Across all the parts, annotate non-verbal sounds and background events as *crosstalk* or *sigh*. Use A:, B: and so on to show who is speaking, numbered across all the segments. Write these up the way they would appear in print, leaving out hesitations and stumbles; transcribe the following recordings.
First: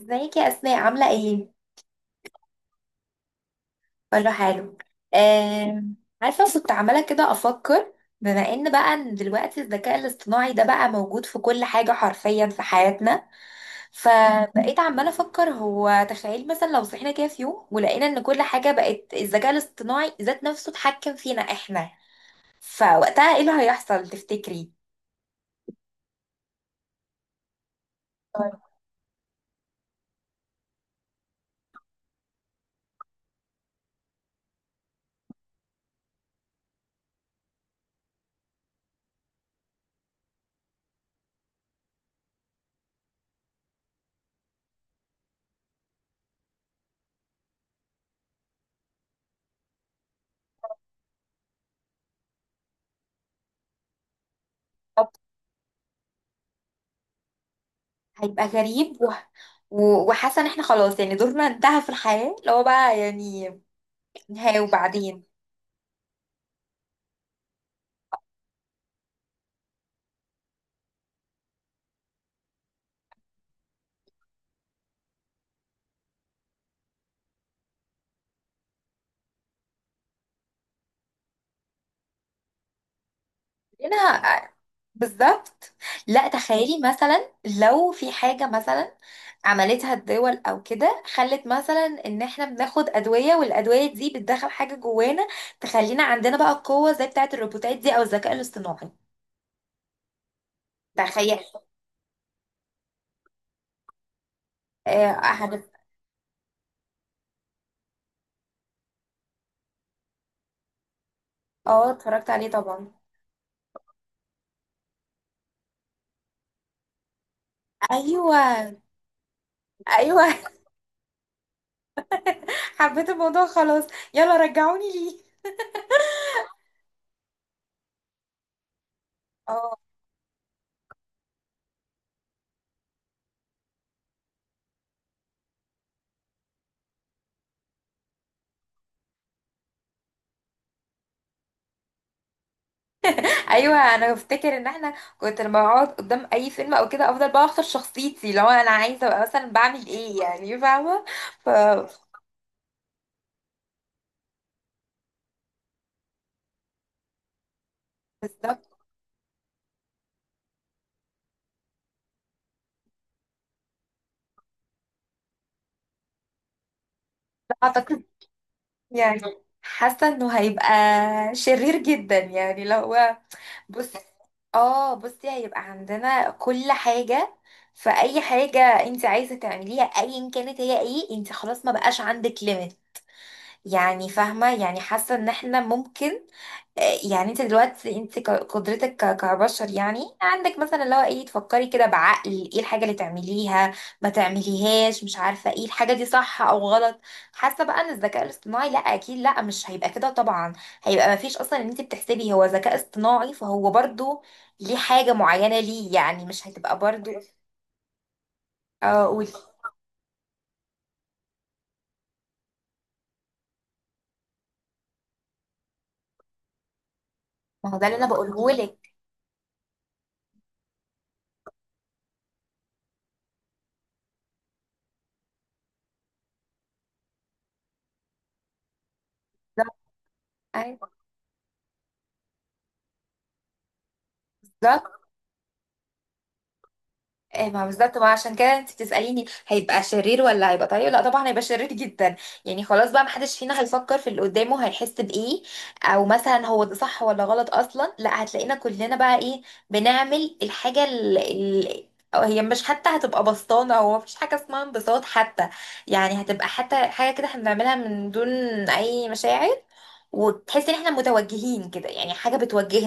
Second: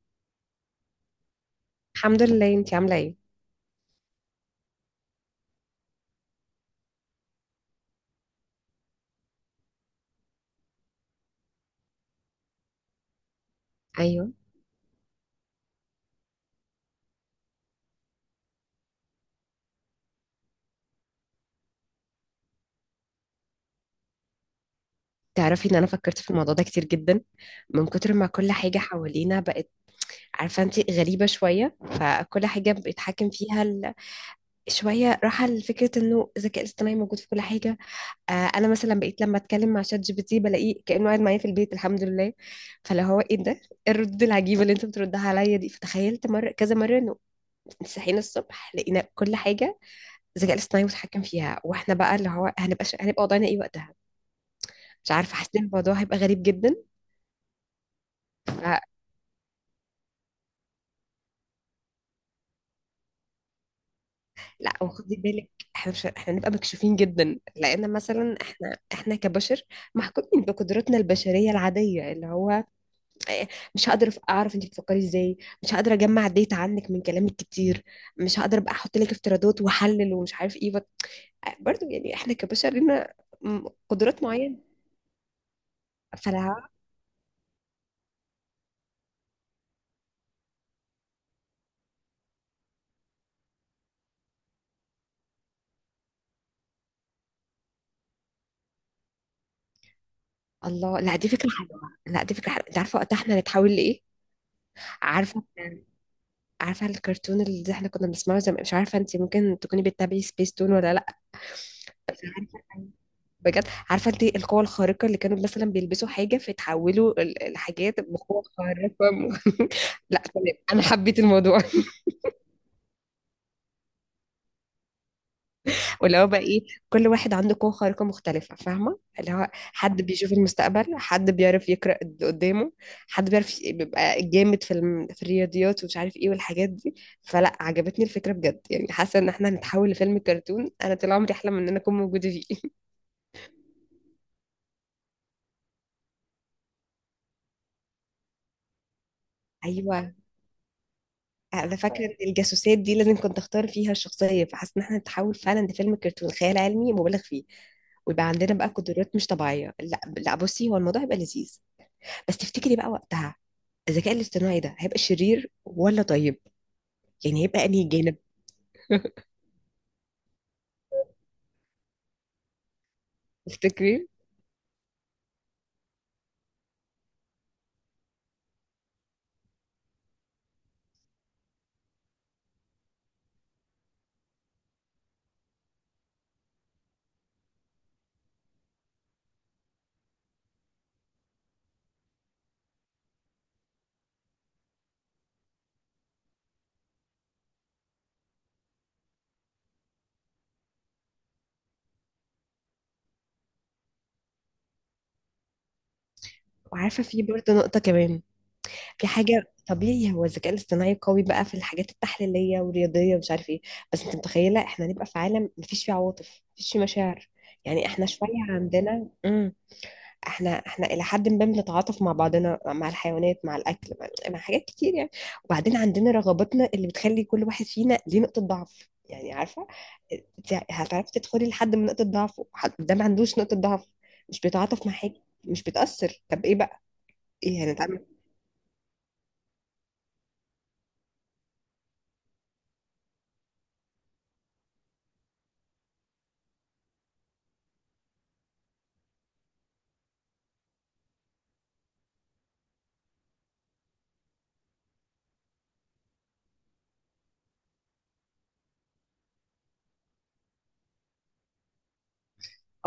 A: ازيك يا اسماء، عامله ايه؟
B: الحمد لله، انتي عاملة ايه؟
A: كله حلو. آم، عارفه، كنت عماله كده افكر، بما ان دلوقتي الذكاء الاصطناعي ده بقى موجود في كل حاجه، حرفيا في حياتنا.
B: ايوه،
A: فبقيت عماله افكر، هو تخيل مثلا لو صحينا كده في يوم ولقينا ان كل حاجه بقت الذكاء الاصطناعي ذات نفسه اتحكم فينا احنا، فوقتها ايه اللي هيحصل تفتكري؟
B: تعرفي ان انا فكرت في الموضوع ده كتير جدا. من كتر ما كل حاجة حوالينا بقت، عارفة انتي غريبة شوية، فكل حاجة بيتحكم فيها ال... شوية راحة لفكرة انه الذكاء الاصطناعي موجود في كل حاجة. آه، انا مثلا بقيت لما اتكلم مع شات جي بي تي بلاقيه كأنه قاعد معايا في البيت، الحمد لله. فلو هو ايه ده؟ ايه الردود العجيبة اللي انت بتردها عليا دي؟ فتخيلت مرة، كذا مرة، انه صحينا الصبح لقينا كل حاجة الذكاء الاصطناعي متحكم فيها، واحنا بقى اللي هو هنبقى هنبقى وضعنا ايه وقتها؟
A: طب،
B: مش عارفه، حسيت إن الموضوع هيبقى غريب جدا.
A: هيبقى
B: فلا،
A: غريب وحاسه ان احنا خلاص، يعني دورنا انتهى في الحياه، اللي هو بقى يعني نهايه.
B: وخدي
A: وبعدين؟
B: بالك، احنا مش احنا نبقى مكشوفين جدا؟ لان مثلا احنا كبشر محكومين بقدراتنا البشريه العاديه، اللي هو إيه، مش هقدر اعرف انت بتفكري ازاي، مش هقدر اجمع ديتا عنك من كلامك كتير، مش هقدر ابقى احط لك افتراضات واحلل ومش عارف ايه برضو. يعني احنا كبشر لنا قدرات
A: هنا
B: معينه.
A: بالظبط. لا
B: فلا،
A: تخيلي، مثلا لو في حاجة مثلا عملتها الدول او كده، خلت مثلا ان احنا بناخد ادوية، والادوية دي بتدخل حاجة جوانا تخلينا عندنا بقى قوة زي بتاعة الروبوتات دي، او الذكاء الاصطناعي.
B: الله، لا دي
A: تخيل.
B: فكره حلوه. لا دي فكره حلوه، انت عارفه وقتها احنا هنتحول لايه؟
A: اه،
B: عارفه، عارفه الكرتون اللي احنا كنا بنسمعه زمان؟ مش عارفه انت ممكن تكوني بتتابعي سبيس تون ولا لا.
A: آه، اتفرجت عليه طبعا.
B: بجد، عارفه انت القوه الخارقه اللي كانوا مثلا بيلبسوا حاجه فيتحولوا الحاجات
A: ايوه،
B: بقوه خارقه *laughs* لا
A: ايوه.
B: تمام، انا حبيت الموضوع *laughs*
A: *laughs* حبيت الموضوع، خلاص يلا رجعوني ليه.
B: واللي هو بقى ايه، كل واحد عنده قوه خارقه مختلفه، فاهمه؟ اللي هو
A: اه،
B: حد بيشوف المستقبل، حد بيعرف يقرا اللي قدامه، حد بيعرف بيبقى جامد في في الرياضيات ومش عارف ايه والحاجات دي. فلا، عجبتني الفكره بجد، يعني حاسه ان احنا هنتحول لفيلم كرتون انا طول عمري احلم ان انا اكون موجوده فيه *laughs*
A: ايوه، انا بفتكر ان احنا، كنت لما بقعد قدام اي فيلم او كده، افضل بقى اختار شخصيتي لو انا عايزه ابقى مثلا بعمل
B: ايوه،
A: ايه، يعني فاهمه. ف
B: انا فاكره ان الجاسوسات دي لازم كنت اختار فيها الشخصيه، فحاسه ان احنا نتحول فعلا لفيلم كرتون خيال علمي مبالغ فيه، ويبقى عندنا بقى
A: بالظبط.
B: قدرات مش طبيعيه. لا لا، بصي هو الموضوع هيبقى لذيذ، بس تفتكري بقى وقتها الذكاء الاصطناعي ده هيبقى شرير ولا طيب؟ يعني هيبقى انهي
A: اعتقد
B: جانب؟
A: يعني حاسه انه هيبقى شرير جدا، يعني لو هو. بص
B: تفتكري؟
A: اه بصي، هيبقى عندنا كل حاجه، فاي حاجه انت عايزه تعمليها ايا كانت، هي ايه؟ انت خلاص ما بقاش عندك ليميت. يعني فاهمه، يعني حاسه ان احنا ممكن، يعني انت دلوقتي، قدرتك كبشر، يعني عندك مثلا اللي هو ايه، تفكري كده بعقل ايه الحاجة اللي تعمليها، ما تعمليهاش، مش عارفة ايه الحاجة دي، صح او غلط. حاسة بقى ان الذكاء الاصطناعي، لا اكيد لا، مش هيبقى كده طبعا، هيبقى ما فيش اصلا ان انت بتحسبي هو ذكاء اصطناعي، فهو برضو ليه حاجة معينة، ليه يعني مش هتبقى
B: وعارفه
A: برضو.
B: في برضه نقطه كمان،
A: اه
B: في
A: قولي.
B: حاجه، طبيعي هو الذكاء الاصطناعي قوي بقى في الحاجات التحليليه والرياضيه ومش عارف ايه، بس انت متخيله احنا هنبقى في عالم مفيش فيه عواطف، مفيش فيه مشاعر؟
A: ما هو
B: يعني
A: ده اللي
B: احنا
A: انا
B: شويه
A: بقوله لك.
B: عندنا احنا الى حد ما بنتعاطف مع بعضنا، مع الحيوانات، مع الاكل، مع حاجات كتير يعني. وبعدين عندنا رغباتنا اللي بتخلي كل واحد فينا ليه نقطة ضعف، يعني عارفة
A: بالظبط.
B: انت
A: أيوة،
B: هتعرفي تدخلي لحد من نقطة ضعفه، حد ده ما عندوش نقطة ضعف، مش بيتعاطف مع
A: بالظبط.
B: حاجة، مش بتأثر، طب ايه بقى؟
A: إيه؟
B: ايه
A: ما بالظبط،
B: هنتعمل؟
A: ما عشان كده انت بتسأليني هيبقى شرير ولا هيبقى طيب. لا طبعا هيبقى شرير جدا. يعني خلاص بقى، محدش فينا هيفكر في اللي قدامه، هيحس بإيه او مثلا هو ده صح ولا غلط اصلا. لا هتلاقينا كلنا بقى ايه، بنعمل الحاجة اللي هي مش حتى هتبقى بسطانة، هو مفيش حاجة اسمها انبساط حتى. يعني هتبقى حتى حاجة كده احنا بنعملها من دون اي مشاعر، وتحس ان احنا متوجهين كده، يعني حاجة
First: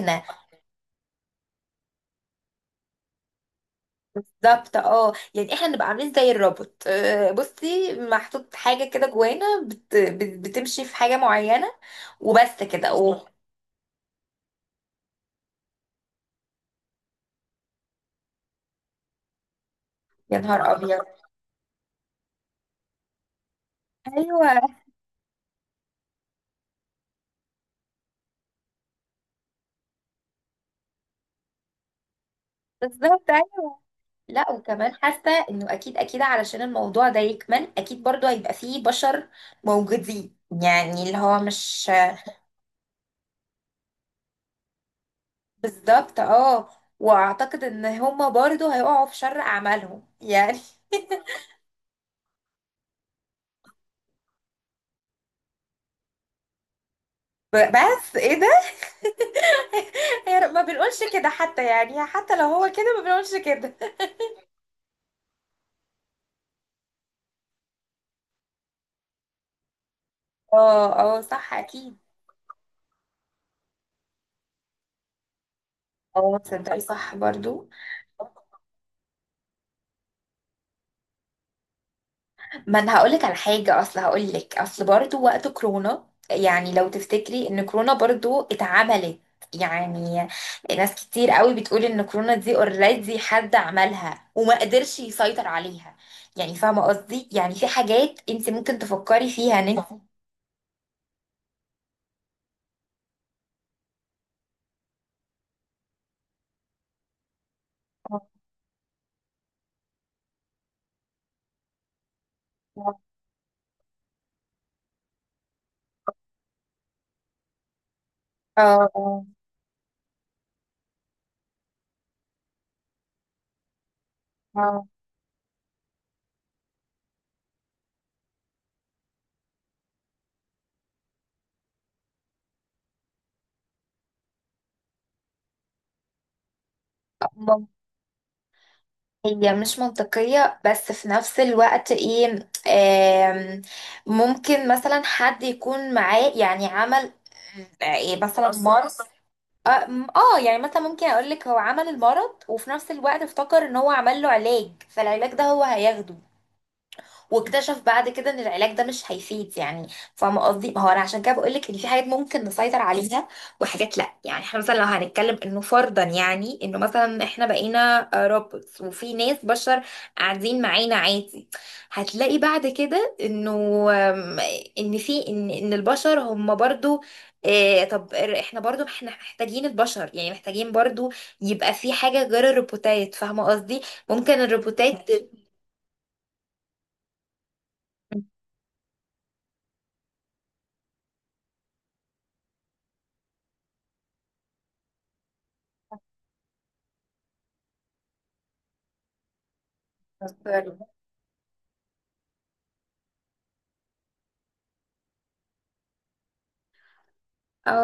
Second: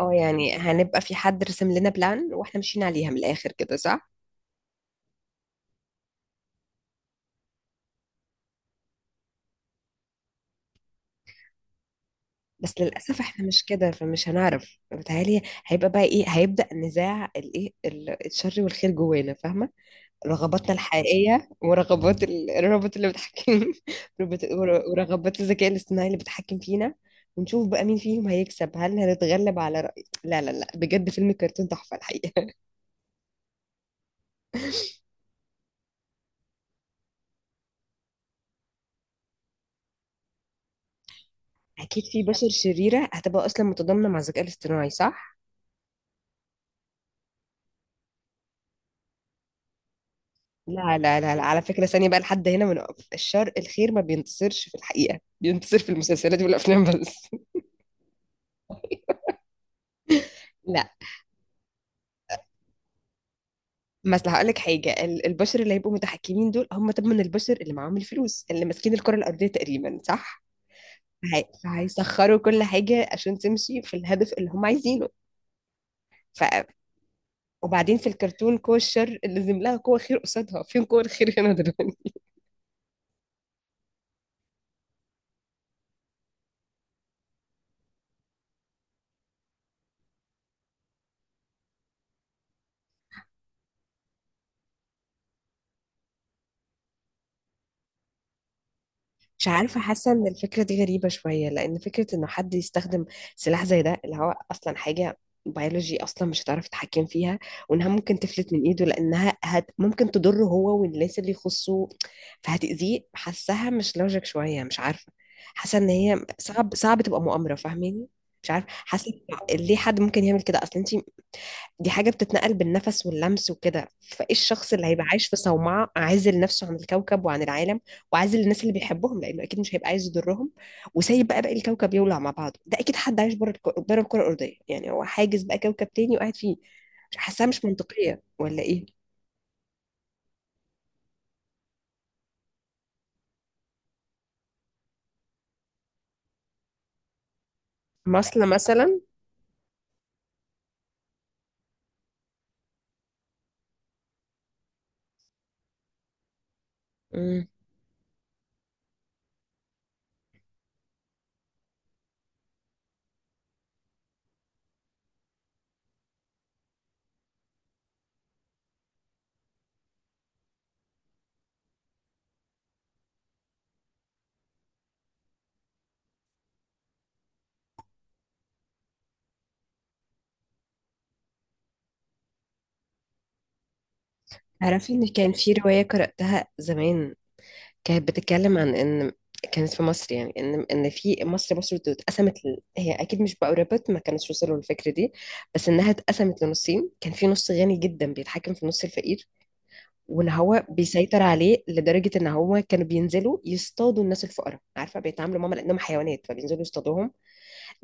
B: اه يعني هنبقى في حد رسم لنا بلان واحنا ماشيين عليها من الاخر كده، صح؟
A: بالظبط، اه، يعني احنا نبقى عاملين زي الروبوت، بصي محطوط حاجه كده جوانا بتمشي في حاجه معينه، وبس
B: بس
A: كده.
B: للاسف
A: اوه،
B: احنا مش كده، فمش هنعرف. بتهيألي هيبقى بقى ايه، هيبدأ نزاع الايه، الشر والخير جوانا، فاهمة؟
A: يا نهار
B: رغباتنا
A: ابيض!
B: الحقيقية ورغبات الروبوت اللي بيتحكم *laughs*
A: ايوه،
B: ورغبات الذكاء الاصطناعي اللي بيتحكم فينا. ونشوف بقى مين فيهم هيكسب، هل هنتغلب على رأي؟ لا لا لا، بجد فيلم كرتون تحفة الحقيقة.
A: بالظبط ايوه. لا وكمان حاسه انه اكيد اكيد، علشان الموضوع ده يكمل، اكيد برضو هيبقى فيه بشر موجودين، يعني اللي هو
B: *laughs*
A: مش
B: أكيد في بشر شريرة هتبقى أصلا متضامنة مع الذكاء الاصطناعي، صح؟
A: بالظبط. اه، واعتقد ان هما برضو هيقعوا في شر اعمالهم، يعني.
B: لا لا لا، لا. على فكرة، ثانية بقى لحد هنا بنقف، الشر الخير ما بينتصرش في الحقيقة، بينتصر في المسلسلات والأفلام بس.
A: بس ايه ده؟ هي ما
B: *laughs* لا،
A: بنقولش كده حتى، يعني حتى لو هو كده ما بنقولش كده.
B: مثلا هقول لك حاجه، البشر اللي هيبقوا متحكمين دول هم طبعا البشر اللي معاهم الفلوس، اللي ماسكين الكره الارضيه تقريبا، صح؟
A: اه، اه، صح اكيد.
B: فهيسخروا كل حاجة عشان تمشي في الهدف اللي هم عايزينه.
A: اه،
B: ف...
A: تصدقي صح برضو،
B: وبعدين في الكرتون قوة الشر اللي لازم لها قوة خير قصادها، فين قوة الخير هنا دلوقتي؟
A: ما انا هقولك على حاجه، اصل هقولك اصل برضو وقت كورونا، يعني لو تفتكري ان كورونا برضو اتعملت يعني، ناس كتير قوي بتقول ان كورونا دي اوريدي حد عملها وما قدرش يسيطر عليها، يعني فاهمه قصدي، يعني في حاجات انت ممكن تفكري
B: مش
A: فيها ان
B: عارفة،
A: انت.
B: حاسة ان الفكرة دي غريبة شوية، لان فكرة انه حد يستخدم سلاح زي ده اللي هو اصلا حاجة بيولوجي اصلا مش هتعرف تتحكم فيها، وانها ممكن تفلت من ايده لانها هت ممكن تضره هو والناس اللي يخصه، فهتأذيه. حاساها مش لوجيك شوية، مش عارفة، حاسة ان هي صعب، صعب تبقى مؤامرة، فاهماني؟ مش عارفة، حاسة
A: اه،
B: ليه حد ممكن يعمل كده اصلا؟ انت دي حاجة بتتنقل بالنفس واللمس وكده، فايه الشخص
A: اه،
B: اللي هيبقى عايش في صومعة عازل نفسه عن الكوكب وعن العالم، وعازل الناس اللي بيحبهم لأنه أكيد مش هيبقى عايز يضرهم، وسايب بقى باقي الكوكب يولع مع بعضه؟ ده أكيد حد عايش بره بره الكرة الأرضية، يعني هو حاجز بقى كوكب تاني وقاعد فيه. مش حاساها مش
A: آه.
B: منطقية ولا إيه؟
A: هي مش منطقية بس في نفس الوقت ايه، ممكن مثلا حد يكون معاه يعني عمل، ايه
B: مصل
A: مثلا أصلا مرض.
B: مثلا.
A: اه، يعني مثلا ممكن اقولك هو عمل المرض، وفي نفس الوقت افتكر ان هو عمل له علاج، فالعلاج ده هو هياخده،
B: مم.
A: واكتشف بعد كده ان العلاج ده مش هيفيد يعني. فاهمه قصدي، ما هو انا عشان كده بقول لك ان في حاجات ممكن نسيطر عليها وحاجات لا، يعني احنا مثلا لو هنتكلم انه فرضا يعني انه مثلا احنا بقينا روبوتس وفي ناس بشر قاعدين معانا عادي، هتلاقي بعد كده انه، آم، ان في ان البشر هم برضو إيه؟ طب احنا برضو احنا محتاجين البشر، يعني محتاجين برضو، يبقى في حاجة غير الروبوتات، فاهمة قصدي؟ ممكن
B: تعرفي إن كان في رواية قرأتها زمان، كانت
A: الروبوتات.
B: بتتكلم عن ان كانت في مصر، يعني ان في مصر، مصر اتقسمت هي اكيد مش بقربت، ما كانتش وصلوا للفكره دي، بس انها اتقسمت لنصين، كان في نص غني جدا بيتحكم في نص الفقير، وان هو بيسيطر عليه لدرجه ان هو كانوا بينزلوا يصطادوا الناس الفقراء، عارفه؟ بيتعاملوا معاهم لانهم حيوانات، فبينزلوا يصطادوهم.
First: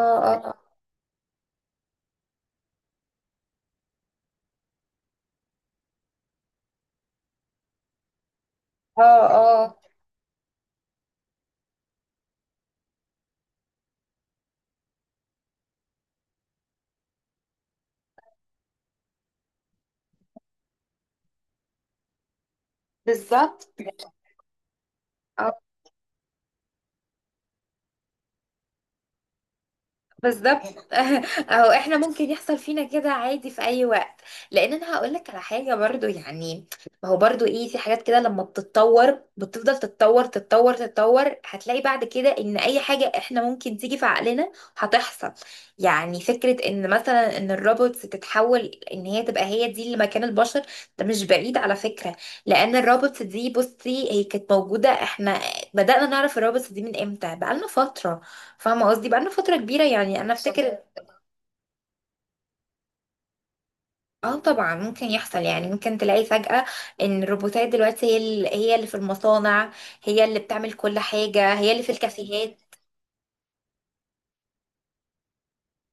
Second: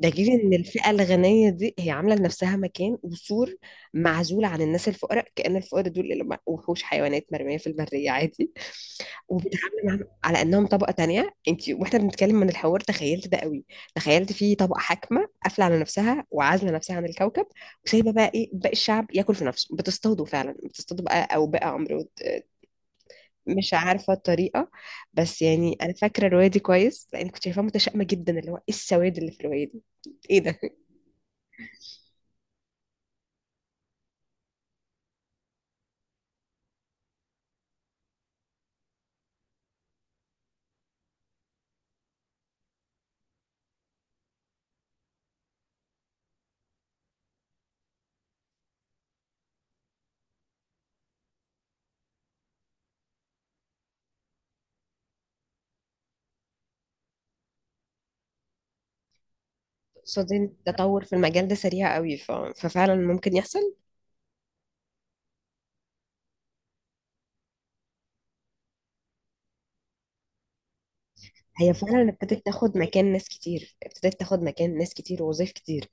B: ده غير
A: اه،
B: ان الفئة الغنية دي هي عاملة لنفسها مكان وسور معزول عن الناس الفقراء، كأن الفقراء دول اللي هم وحوش حيوانات مرمية في المرية عادي
A: اه،
B: *laughs*
A: اه،
B: وبيتعاملوا معاهم على انهم طبقة تانية. انت، واحنا بنتكلم من الحوار، تخيلت ده قوي. تخيلت في طبقة حاكمة قافلة على نفسها وعازلة نفسها عن الكوكب، وسايبة بقى ايه باقي الشعب ياكل في نفسه، بتصطادوا فعلا، بتصطادوا بقى او بقى عمرو،
A: بالظبط.
B: مش عارفة الطريقة. بس
A: اه
B: يعني انا فاكرة الرواية دي كويس لان كنت شايفاها متشائمة جدا، اللي هو ايه السواد اللي في الرواية دي. ايه ده؟
A: بالظبط. *laughs* اهو احنا ممكن يحصل فينا كده عادي في اي وقت. لان انا هقول لك على حاجه برضو، يعني ما هو برضو ايه، في حاجات كده لما بتتطور بتفضل تتطور تتطور تتطور، هتلاقي بعد كده ان اي حاجه احنا ممكن تيجي في عقلنا هتحصل. يعني فكره ان مثلا ان الروبوتس تتحول، ان هي تبقى هي دي اللي مكان البشر، ده مش بعيد على فكره. لان الروبوتس دي بصي هي كانت موجوده، احنا بدانا نعرف الروبوتس دي من امتى؟ بقالنا فتره، فاهمة قصدي؟ بقالنا فترة كبيرة، يعني
B: قصاد
A: أنا
B: إن
A: أفتكر.
B: التطور في المجال ده سريع قوي ففعلا ممكن يحصل.
A: اه طبعا ممكن يحصل، يعني ممكن تلاقي فجأة إن الروبوتات دلوقتي هي اللي في المصانع، هي اللي بتعمل كل حاجة، هي
B: هي
A: اللي في
B: فعلا ابتدت
A: الكافيهات.
B: تاخد مكان ناس كتير، ابتدت تاخد مكان ناس كتير ووظايف كتير،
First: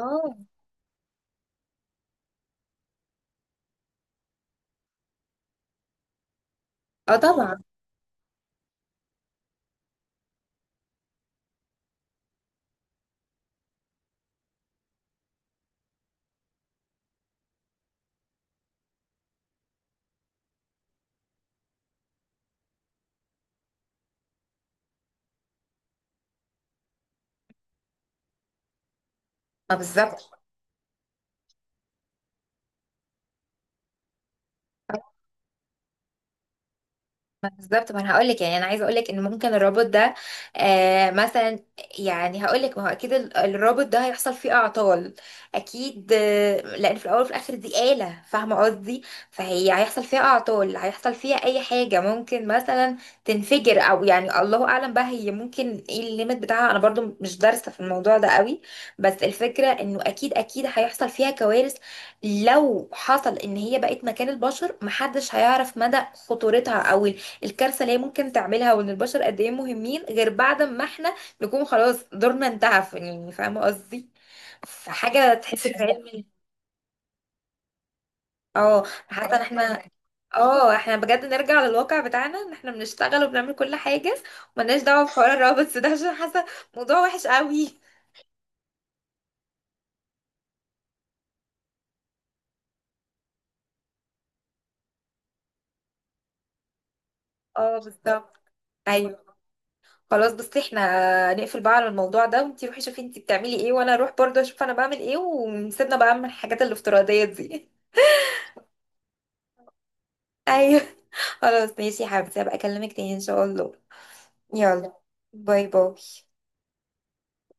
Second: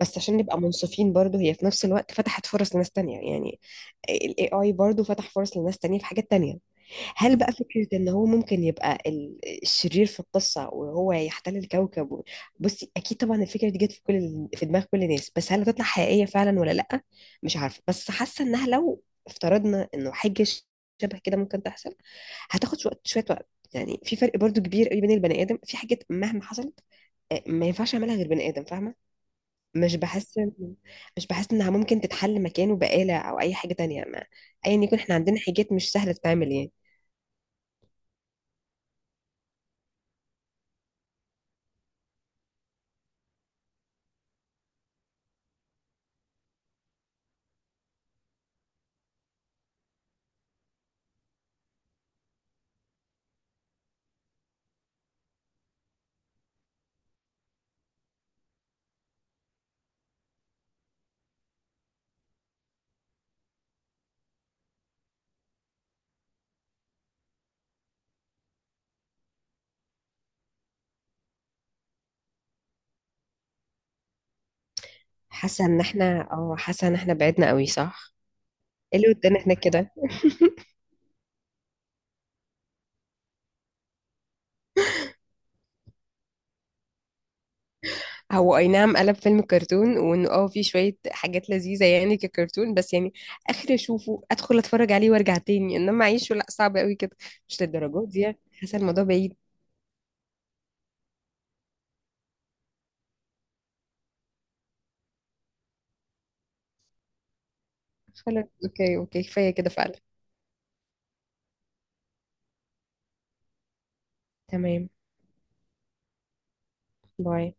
B: بس عشان نبقى منصفين برضو هي في نفس الوقت فتحت فرص لناس تانية يعني. ال AI برضو فتح فرص لناس تانية في حاجات تانية.
A: اه
B: هل بقى
A: طبعا.
B: فكرة ان هو ممكن يبقى الشرير في القصة، وهو يحتل الكوكب بصي اكيد طبعا الفكرة دي جت في كل في دماغ كل الناس، بس هل هتطلع حقيقية فعلا ولا لأ؟ مش عارفة، بس حاسة انها لو افترضنا انه حاجة شبه كده ممكن تحصل، هتاخد شوية شوية وقت. يعني في فرق برضو كبير قوي بين البني آدم، في حاجات مهما حصلت ما ينفعش يعملها غير بني آدم، فاهمة؟
A: ما
B: مش بحس
A: بالظبط
B: إن- مش بحس انها ممكن تتحل مكانه بآلة او اي حاجة تانية. ما ايا يكون احنا عندنا حاجات مش سهلة تتعمل يعني.
A: بالظبط، ما انا هقول لك، يعني انا عايزه اقول لك ان ممكن الرابط ده، مثلا، يعني هقول لك ما هو اكيد الرابط ده هيحصل فيه اعطال اكيد، لان في الاول وفي الاخر دي آلة، فاهمه قصدي؟ فهي هيحصل فيها اعطال، هيحصل فيها اي حاجه، ممكن مثلا تنفجر او يعني الله اعلم بقى، هي ممكن ايه الليميت بتاعها؟ انا برضو مش دارسه في الموضوع ده قوي، بس الفكره انه اكيد اكيد هيحصل فيها كوارث. لو حصل ان هي بقت مكان البشر، محدش هيعرف مدى خطورتها او الكارثة اللي هي ممكن تعملها، وان البشر قد ايه مهمين غير بعد ما احنا نكون خلاص دورنا انتهى، يعني فاهمة قصدي، فحاجة
B: حاسة
A: تحس
B: ان
A: في علم.
B: احنا، اه حاسة ان احنا بعدنا قوي، صح؟
A: اه،
B: ايه اللي
A: حتى
B: ودانا
A: ان
B: احنا
A: احنا.
B: كده؟
A: اه، احنا بجد نرجع للواقع بتاعنا، ان احنا بنشتغل وبنعمل كل حاجة، وملناش دعوة بحوار الروابط ده، عشان حاسة موضوع وحش قوي.
B: هو اي نعم، قلب فيلم كرتون، وانه اه في شوية حاجات لذيذة يعني ككرتون، بس يعني اخر اشوفه ادخل اتفرج عليه وارجع تاني، انما اعيشه لا، صعب قوي كده، مش
A: اه
B: للدرجات دي
A: بالظبط
B: يعني. حاسة الموضوع
A: ايوه.
B: بعيد.
A: خلاص، بس احنا نقفل بقى على الموضوع ده، وانتي روحي شوفي انتي بتعملي ايه، وانا اروح برضه اشوف انا بعمل ايه، ونسيبنا بقى من الحاجات الافتراضية دي.
B: خلاص اوكي اوكي، كفاية كده فعلا.
A: ايوه *laughs* خلاص ماشي يا حبيبتي، هبقى اكلمك تاني ان شاء الله.
B: تمام.
A: يلا، باي باي.
B: باي.